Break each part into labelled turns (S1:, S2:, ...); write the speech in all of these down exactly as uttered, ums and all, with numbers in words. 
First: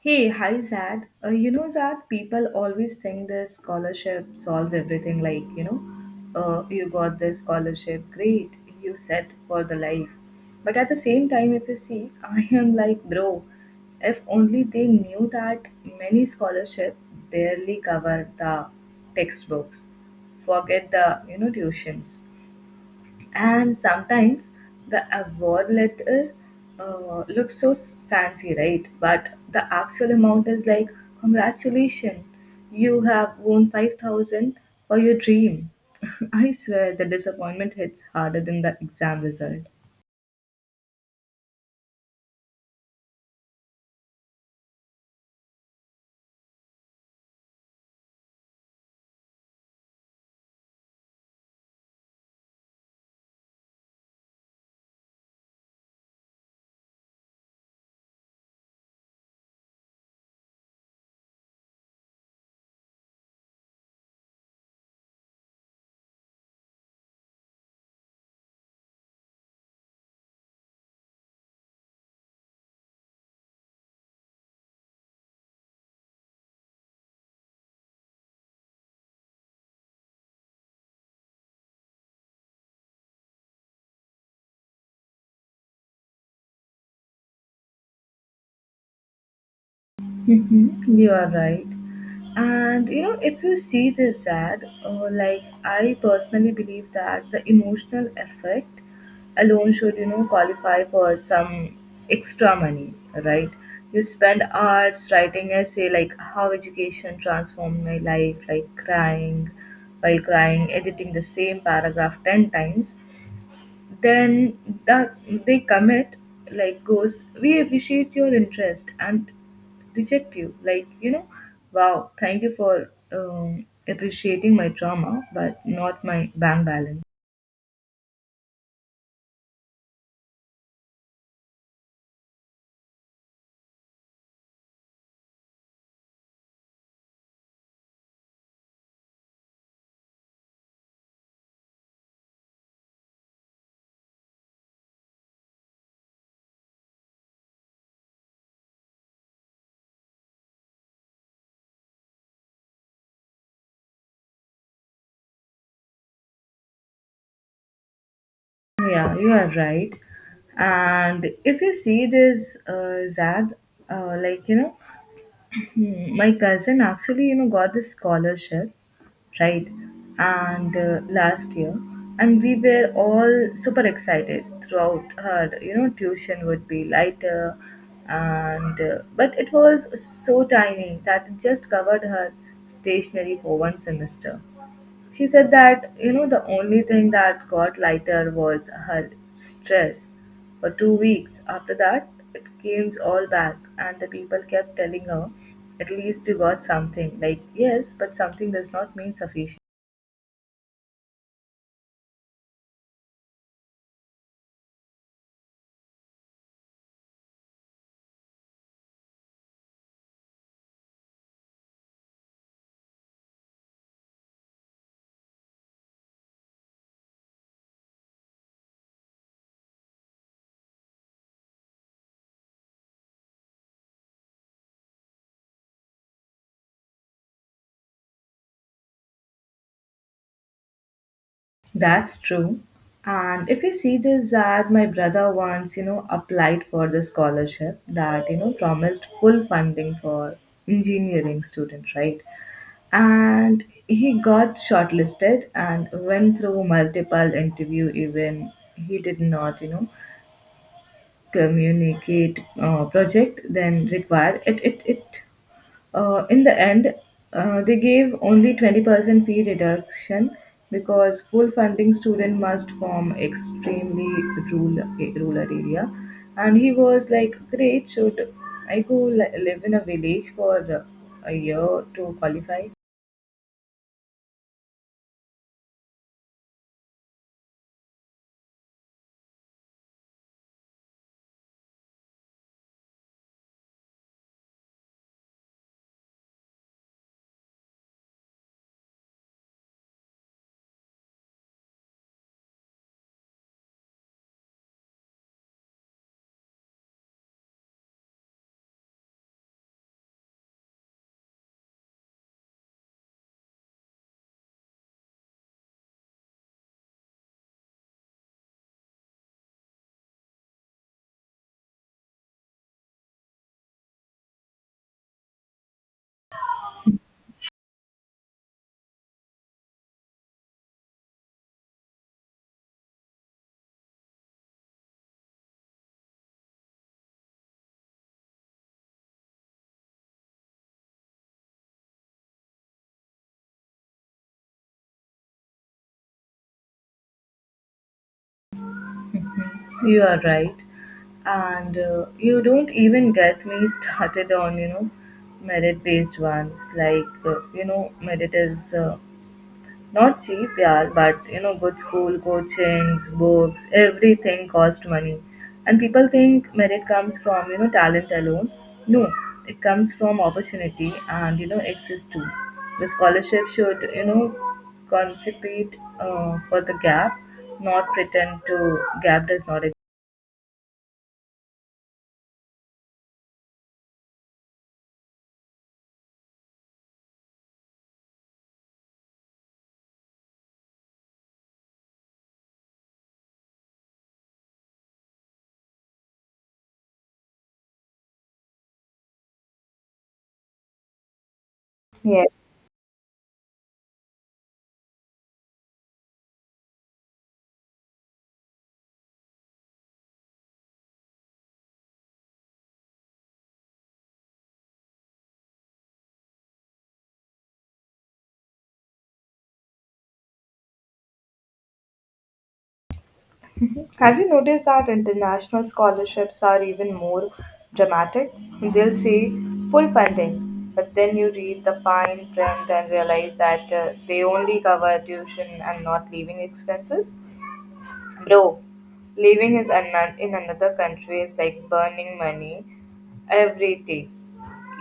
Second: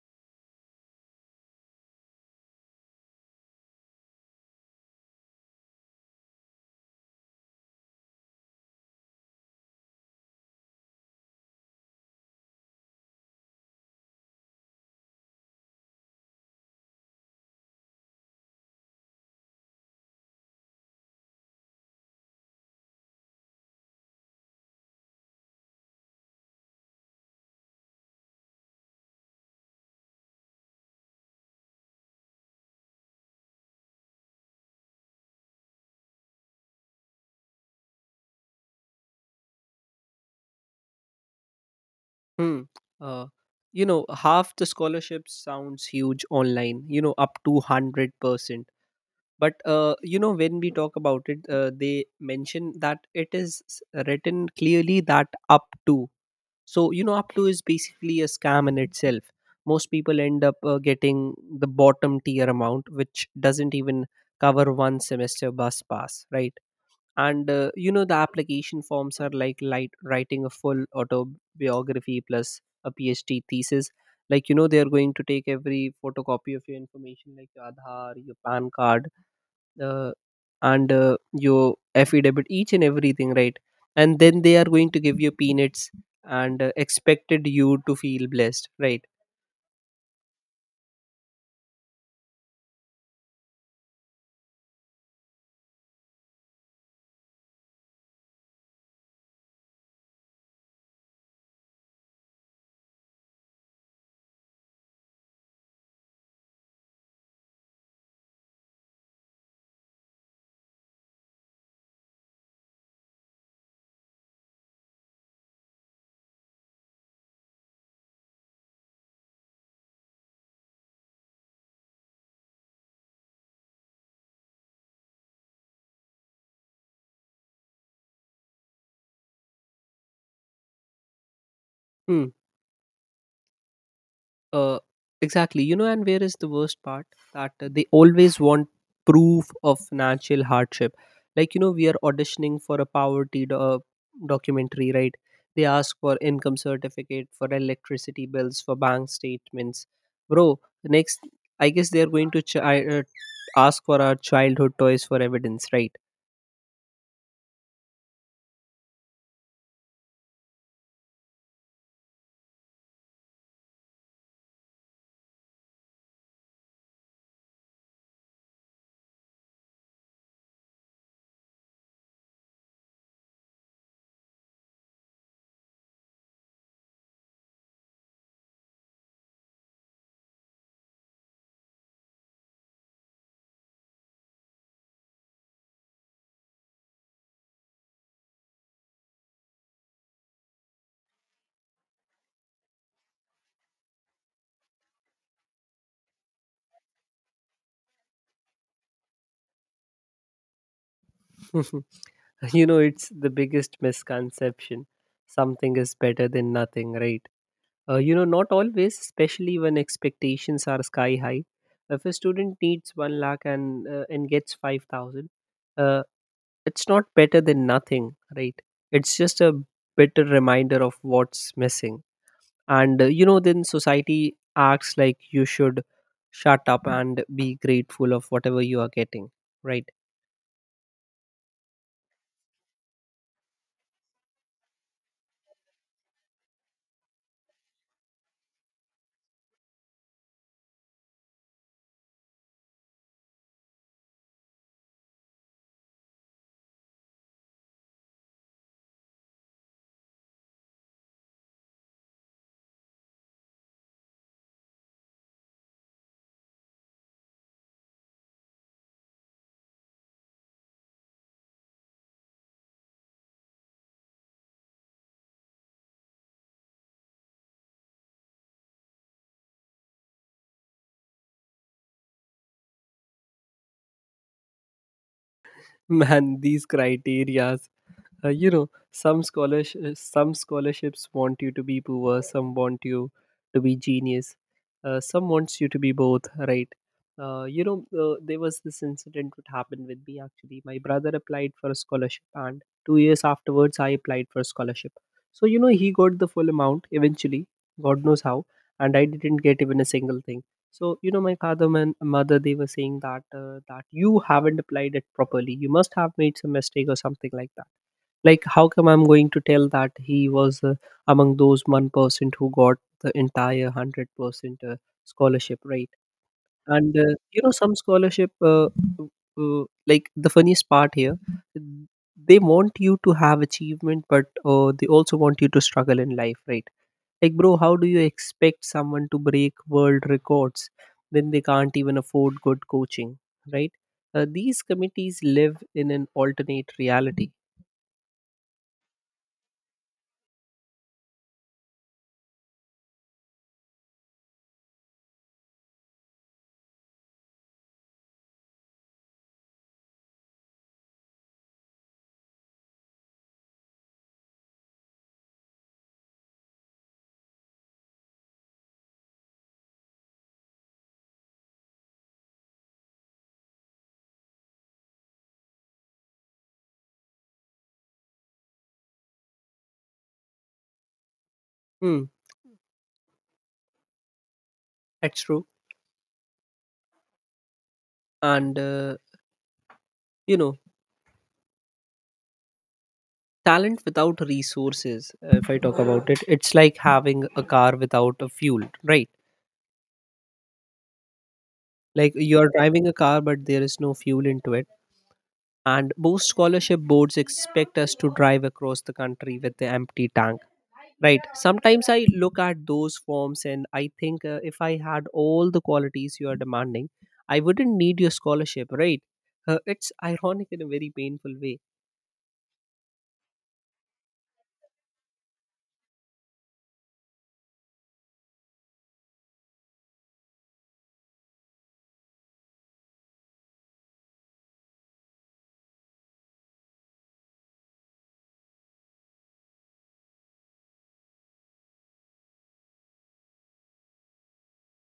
S1: Hey, hi Zad. Uh, you know, Zad, people always think this scholarship solve everything. Like, you know, uh, you got this scholarship, great, you set for the life. But at the same time, if you see, I am like, bro, if only they knew that many scholarship barely cover the textbooks. Forget the, you know, tuitions, and sometimes the award letter uh, looks so s- fancy, right? But the actual amount is like, congratulations, you have won five thousand for your dream. I swear the disappointment hits harder than the exam result.
S2: Hmm. Uh, you know, half the scholarships sounds huge online, you know, up to one hundred percent. But, uh, you know, when we talk about it, uh, they mention that it is s- written clearly that up to. So, you know, up to is basically a scam in itself. Most people end up uh, getting the bottom tier amount, which doesn't even cover one semester bus pass, right? And uh, you know the application forms are like light, writing a full autobiography plus a P H D thesis, like you know they are going to take every photocopy of your information, like your Aadhaar, your P A N card, uh, and uh, your affidavit, each and everything, right? And then they are going to give you peanuts and uh, expected you to feel blessed, right?
S1: Mhm, you are right. And you know, if you see this ad, uh, like I personally believe that the emotional effect alone should, you know, qualify for some extra money, right? You spend hours writing essay like how education transformed my life, like crying while crying, editing the same paragraph ten times, then the, they commit like goes, we appreciate your interest and reject you, like, you know, wow, thank you for um, appreciating my drama but not my bank balance.
S2: Hmm. uh, exactly. You know and where is the worst part, that uh, they always want proof of natural hardship, like you know we are auditioning for a poverty do- uh, documentary, right? They ask for income certificate, for electricity bills, for bank statements, bro. Next, I guess they are going to ch- uh, ask for our childhood toys for evidence, right?
S1: Yeah, you are right. And if you see this, uh, zag, uh, like you know Hmm. My cousin actually, you know, got this scholarship, right? And uh, last year, and we were all super excited throughout her, you know, tuition would be lighter, and uh, but it was so tiny that it just covered her stationery for one semester. She said that, you know, the only thing that got lighter was her stress for two weeks. After that, it came all back, and the people kept telling her, at least you got something. Like, yes, but something does not mean sufficient.
S2: you know it's the biggest misconception, something is better than nothing, right? Uh, you know, not always, especially when expectations are sky high. If a student needs one lakh and uh, and gets five thousand, uh, it's not better than nothing, right? It's just a better reminder of what's missing. And uh, you know, then society acts like you should shut up and be grateful of whatever you are getting, right?
S1: That's true. And if you see this, that my brother once, you know, applied for the scholarship that, you know, promised full funding for engineering students, right? And he got shortlisted and went through multiple interview, even he did not, you know, communicate uh, project then required. It, it, it uh, In the end, uh, they gave only twenty percent fee reduction because full funding student must form extremely rural, rural area. And he was like, great, should I go li- live in a village for uh, a year to qualify?
S2: Man, these criteria. Uh, you know, some scholars, uh, some scholarships want you to be poor, some want you to be genius, uh, some wants you to be both, right? Uh, you know, uh, there was this incident that happened with me actually. My brother applied for a scholarship, and two years afterwards, I applied for a scholarship. So, you know, he got the full amount eventually, God knows how, and I didn't get even a single thing. So, you know, my father and mother, they were saying that, uh, that you haven't applied it properly. You must have made some mistake or something like that. Like, how come I'm going to tell that he was uh, among those one percent who got the entire one hundred percent uh, scholarship, right? And, uh, you know, some scholarship, uh, uh, like the funniest part here, they want you to have achievement, but uh, they also want you to struggle in life, right? Like, bro, how do you expect someone to break world records when they can't even afford good coaching, right? Uh, these committees live in an alternate reality.
S1: You are right. And uh, you don't even get me started on, you know, merit based ones. Like, uh, you know, merit is uh, not cheap, yeah, but you know, good school, coachings, books, everything cost money. And people think merit comes from, you know, talent alone. No, it comes from opportunity and, you know, access too. The scholarship should, you know, compensate uh, for the gap, not pretend to gap does not exist.
S2: Hmm, that's true. And uh, you know talent without resources, uh, if I talk about it, it's like having a car without a fuel, right? Like,
S1: Yes.
S2: you're driving a car but there is no fuel into it. And most scholarship boards expect us to drive across the country with the empty tank, right? Sometimes I look at those forms and I think, uh, if I had all the qualities you are demanding, I wouldn't need your scholarship, right? uh, it's ironic in a very painful way.
S1: Have you noticed that international scholarships are even more dramatic? They'll say full funding, but then you read the fine print and realize that uh, they only cover tuition and not living expenses. Bro, living is an- in another country is like burning money every day.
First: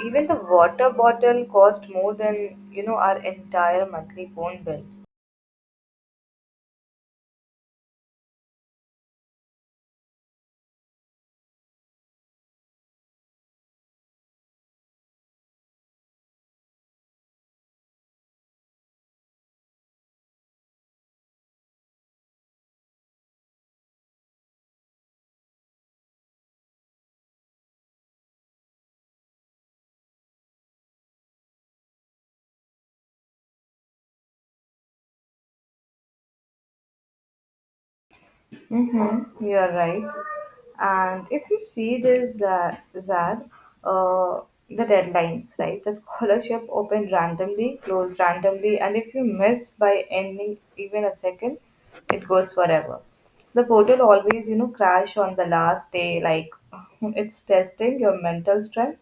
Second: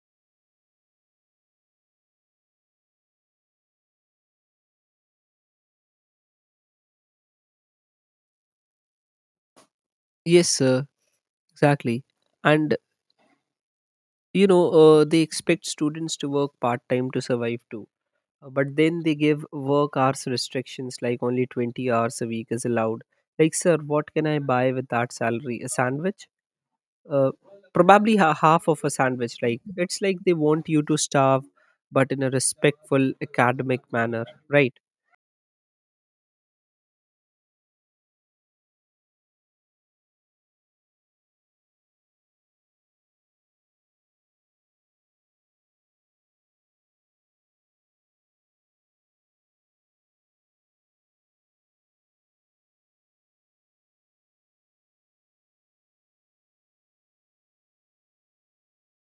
S1: Even the water bottle cost more than, you know, our entire monthly phone bill.
S2: Yes, sir, exactly. And you know uh, they expect students to work part time to survive too. Uh, but then they give work hours restrictions, like only twenty hours a week is allowed. Like, sir, what can I buy with that salary? A sandwich? uh, Probably ha- half of a sandwich. Like, it's like they want you to starve, but in a respectful academic manner, right?
S1: Mm-hmm, you are right. And if you see this, uh, Zad, uh, the deadlines, right? The scholarship open randomly, close randomly, and if you miss by ending even a second, it goes forever. The portal always, you know, crash on the last day, like, it's testing your mental strength.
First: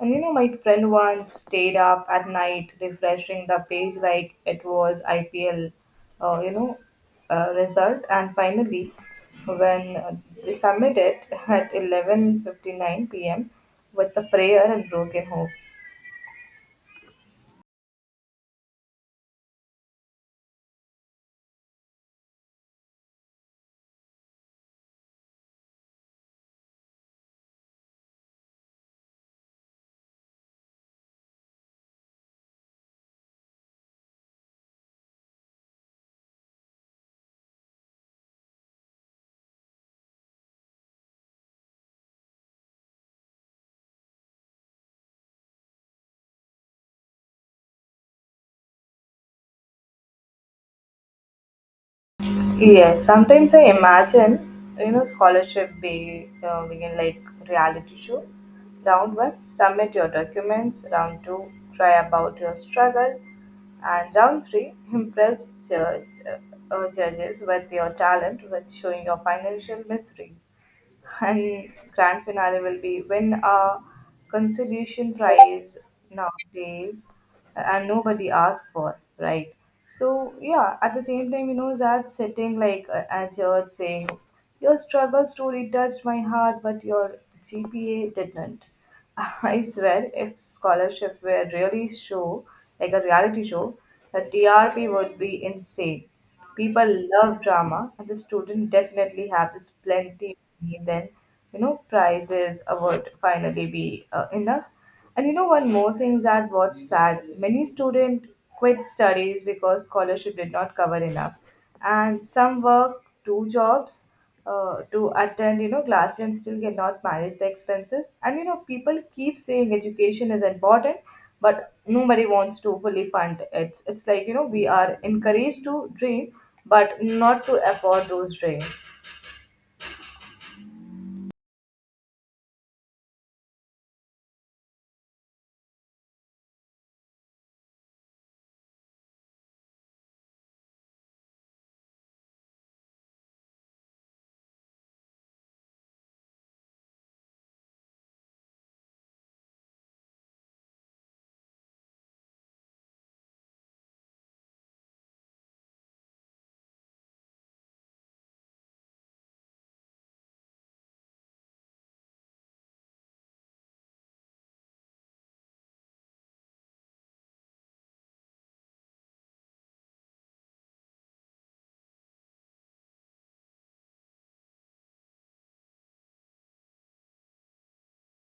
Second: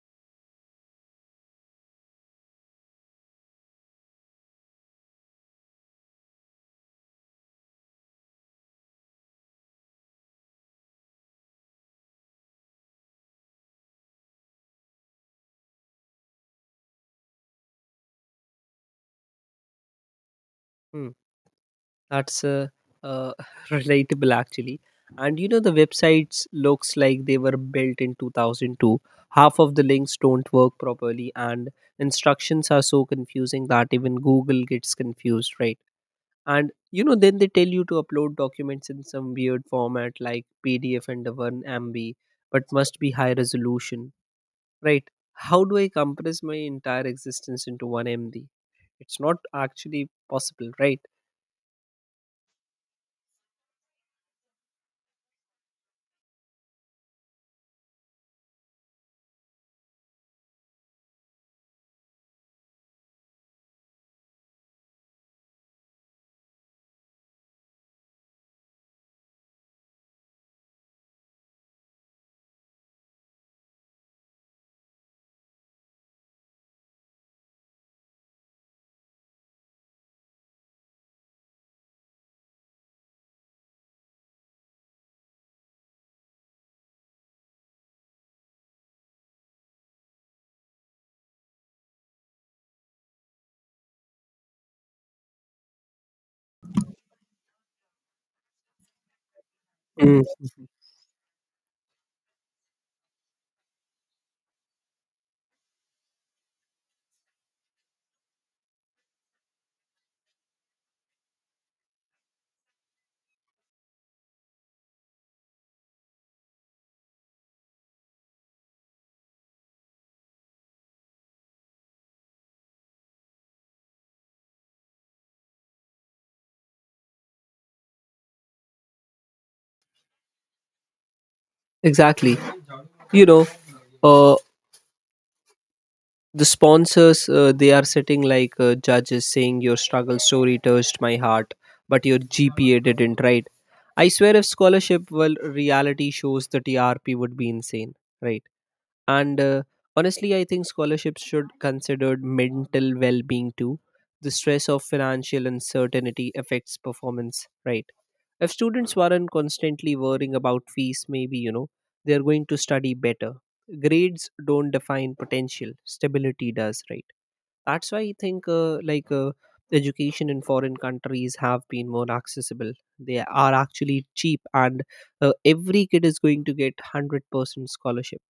S1: And you know, my friend once stayed up at night refreshing the page like it was I P L, uh, you know, uh, result. And finally, when uh, they submitted at eleven fifty-nine p m with a prayer and broken hope.
S2: Hmm. That's uh, uh, relatable actually. And you know the websites looks like they were built in two thousand two. Half of the links don't work properly and instructions are so confusing that even Google gets confused, right? And you know then they tell you to upload documents in some weird format like P D F and one M B, but must be high resolution, right? How do I compress my entire existence into one M B? It's not actually possible, right?
S1: Yes, sometimes I imagine, you know, scholarship be uh, begin like reality show. Round one, submit your documents. Round two, try about your struggle, and round three, impress judge, uh, uh, judges with your talent, with showing your financial miseries, and grand finale will be win a consolation prize nowadays, and nobody asks for, right? So, yeah, at the same time, you know, that sitting like uh, at church saying, your struggle story touched my heart but your gpa didn't. I swear, if scholarship were really show, like a reality show, the T R P would be insane. People love drama, and the student definitely have this
S2: Mm.
S1: plenty of money. Then, you know, prizes award finally be uh, enough. And you know, one more thing, that what's sad, many student quit studies because scholarship did not cover enough, and some work two jobs uh, to attend, you know, classes, and still cannot manage the expenses. And you know, people keep saying education is important but nobody wants to fully fund it. it's it's like, you know, we are encouraged to dream but not to afford those dreams.
S2: Exactly. you know uh, the sponsors, uh, they are sitting like uh, judges saying your struggle story touched my heart but your G P A didn't, right? I swear, if scholarship well reality shows, the T R P would be insane, right? And uh, honestly, I think scholarships should consider mental well-being too. The stress of financial uncertainty affects performance, right? If students weren't constantly worrying about fees, maybe, you know, they're going to study better. Grades don't define potential, stability does, right? That's why I think, uh, like, uh, education in foreign countries have been more accessible. They are actually cheap, and uh, every kid is going to get one hundred percent scholarship.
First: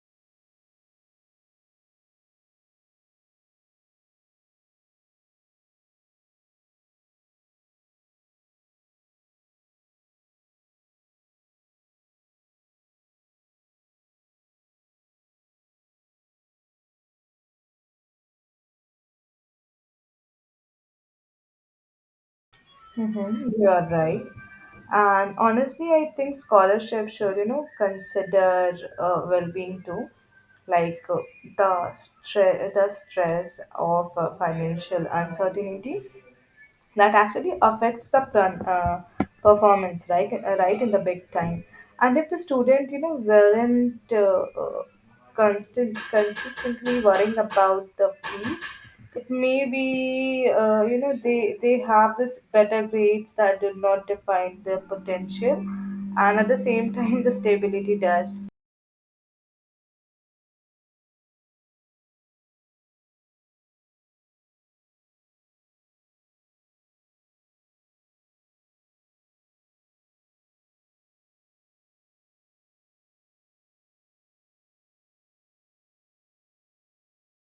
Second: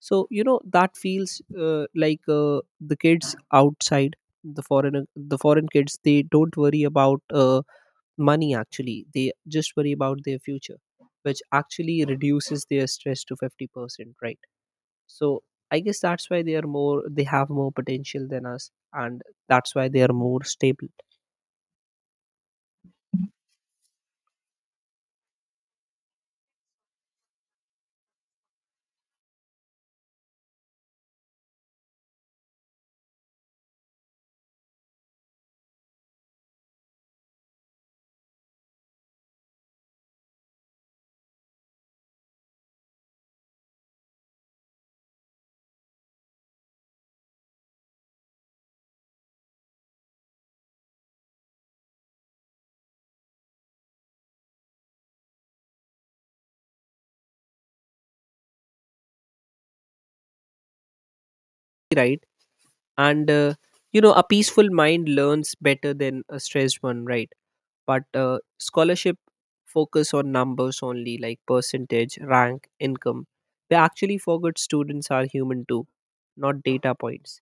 S2: So, you know, that feels uh, like uh, the kids outside, the foreign the foreign kids, they don't worry about uh, money actually, they just worry about their future, which actually reduces their stress to fifty percent, right? So, I guess that's why they are more they have more potential than us, and that's why they are more stable,
S1: Mm-hmm, you are right. And honestly, I think scholarship should, you know, consider uh, well-being too, like uh, the stress, the stress of uh, financial uncertainty, that actually affects the pron- uh, performance, right uh, right in the big time. And if the student, you know, weren't uh, uh, constant consistently worrying about the fees, it may be, uh, you know they they have this better grades that do not define their potential, and at the same time the stability does.
S2: right? And uh, you know a peaceful mind learns better than a stressed one, right? But uh, scholarship focus on numbers only, like percentage, rank, income. They actually forgot students are human too, not data points.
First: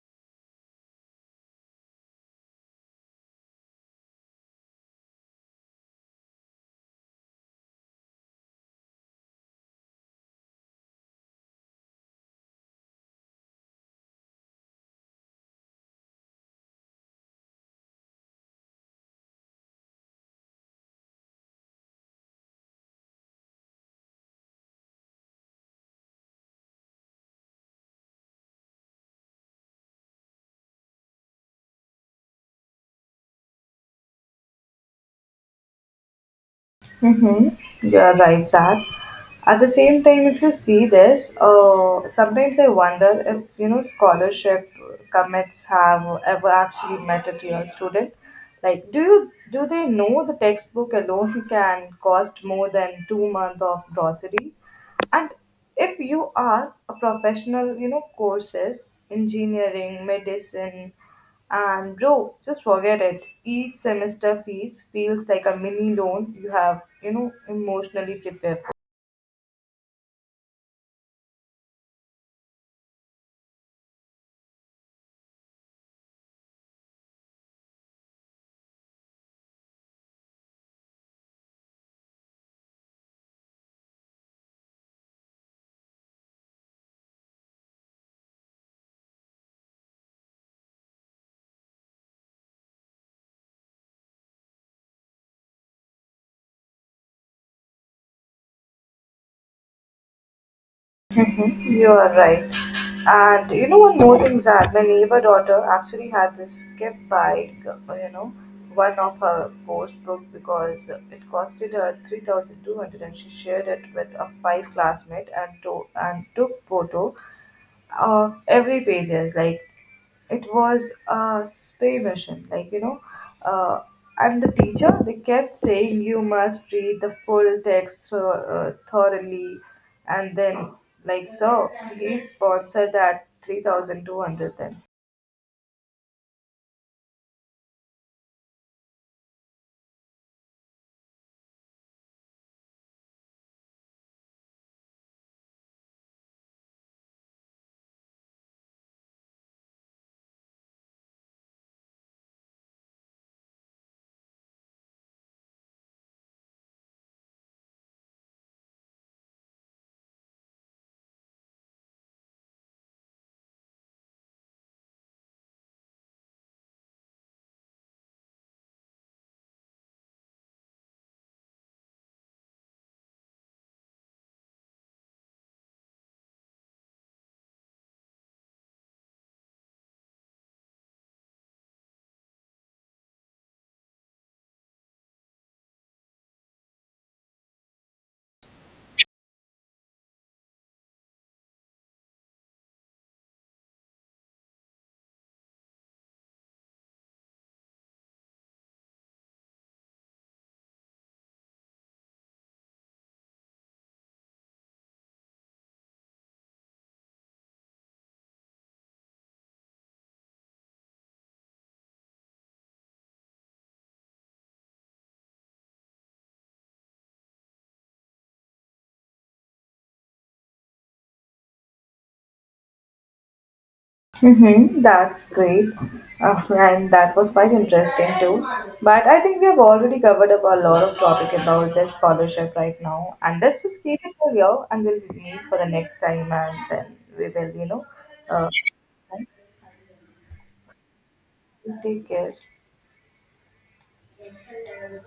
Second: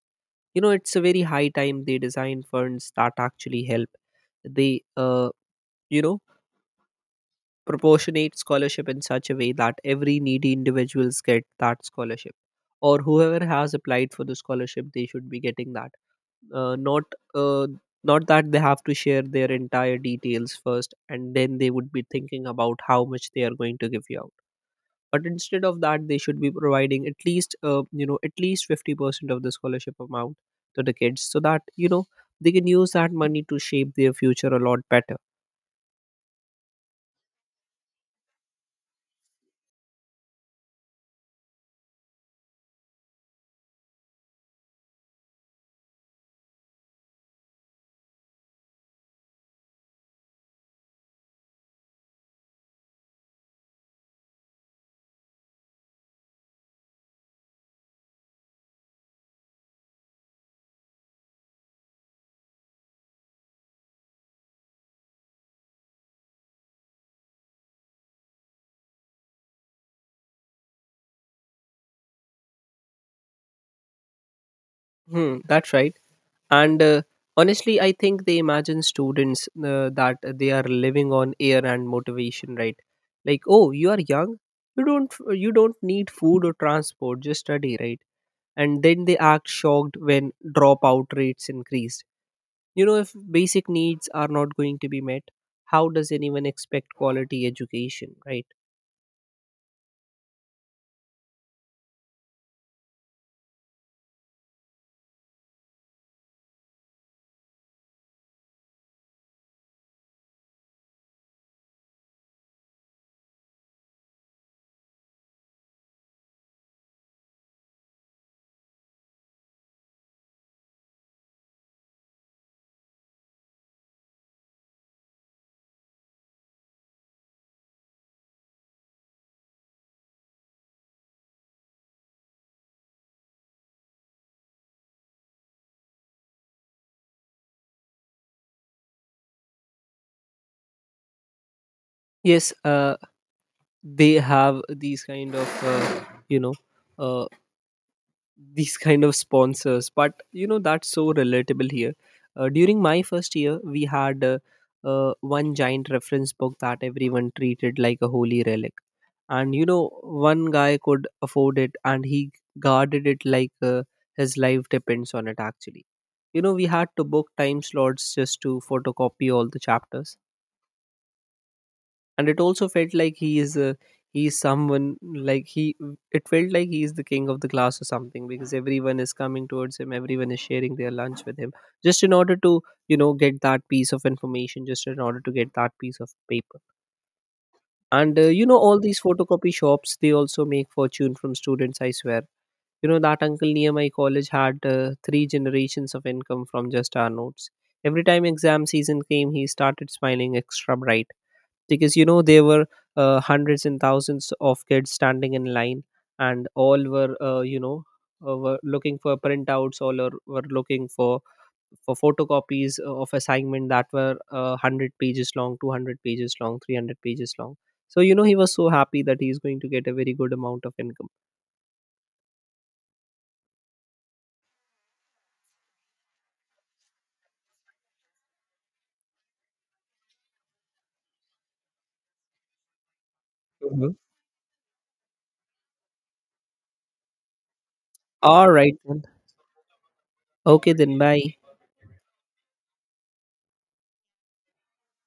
S2: you know it's a very high time they design funds that actually help. They uh, you know proportionate scholarship in such a way that every needy individuals get that scholarship, or whoever has applied for the scholarship, they should be getting that. uh, not uh, not that they have to share their entire details first and then they would be thinking about how much they are going to give you out. But instead of that, they should be providing at least uh, you know at least fifty percent of the scholarship amount to the kids, so that you know they can use that money to shape their future a lot better.
S1: Mm-hmm, you are right, Zach. At the same time, if you see this, uh, sometimes I wonder if, you know, scholarship commits have ever actually met a real student. Like, do you do they know the textbook alone can cost more than two months of groceries? And if you are a professional, you know, courses, engineering, medicine, and bro, just forget it. Each semester fees feels like a mini loan you have, you know, emotionally prepared.
S2: Hmm, that's right. And uh, honestly, I think they imagine students, uh, that they are living on air and motivation, right? Like, oh, you are young, you don't you don't need food or transport, just study, right? And then they act shocked when dropout rates increase. You know, if basic needs are not going to be met, how does anyone expect quality education, right?
S1: You are right. And you know, one more thing, Zad, my neighbor daughter actually had this gift by, you know, one of her course book because it costed her three thousand two hundred, and she shared it with a five classmate, and, to- and took photo of every pages, like it was a spay mission, like, you know, uh, and the teacher they kept saying you must read the full text thro- uh, thoroughly, and then, like, so he sponsored that three thousand two hundred then.
S2: Yes, uh, they have these kind of, uh, you know, uh, these kind of sponsors, but you know that's so relatable here. Uh, during my first year, we had uh, uh, one giant reference book that everyone treated like a holy relic. And you know one guy could afford it, and he guarded it like uh, his life depends on it actually. you know we had to book time slots just to photocopy all the chapters. And it also felt like he is uh, he is someone like he it felt like he is the king of the class or something, because everyone is coming towards him, everyone is sharing their lunch with him, just in order to you know get that piece of information, just in order to get that piece of paper. And uh, you know all these photocopy shops, they also make fortune from students, I swear. you know that uncle near my college had uh, three generations of income from just our notes. Every time exam season came, he started smiling extra bright, because you know there were uh, hundreds and thousands of kids standing in line. And all were uh, you know uh, were looking for printouts, all are, were looking for for photocopies of assignment that were uh, one hundred pages long, two hundred pages long, three hundred pages long. So, you know he was so happy that he's going to get a very good amount of income.
S1: Mm-hmm, that's great. Uh, and that was quite interesting too. But I think we have already covered up a lot of topic about this scholarship right now. And let's just
S2: Mhm.
S1: keep it for here, and we'll meet for the next time, and then we will, you know, uh,
S2: All right then. Okay then, bye.
S1: take care.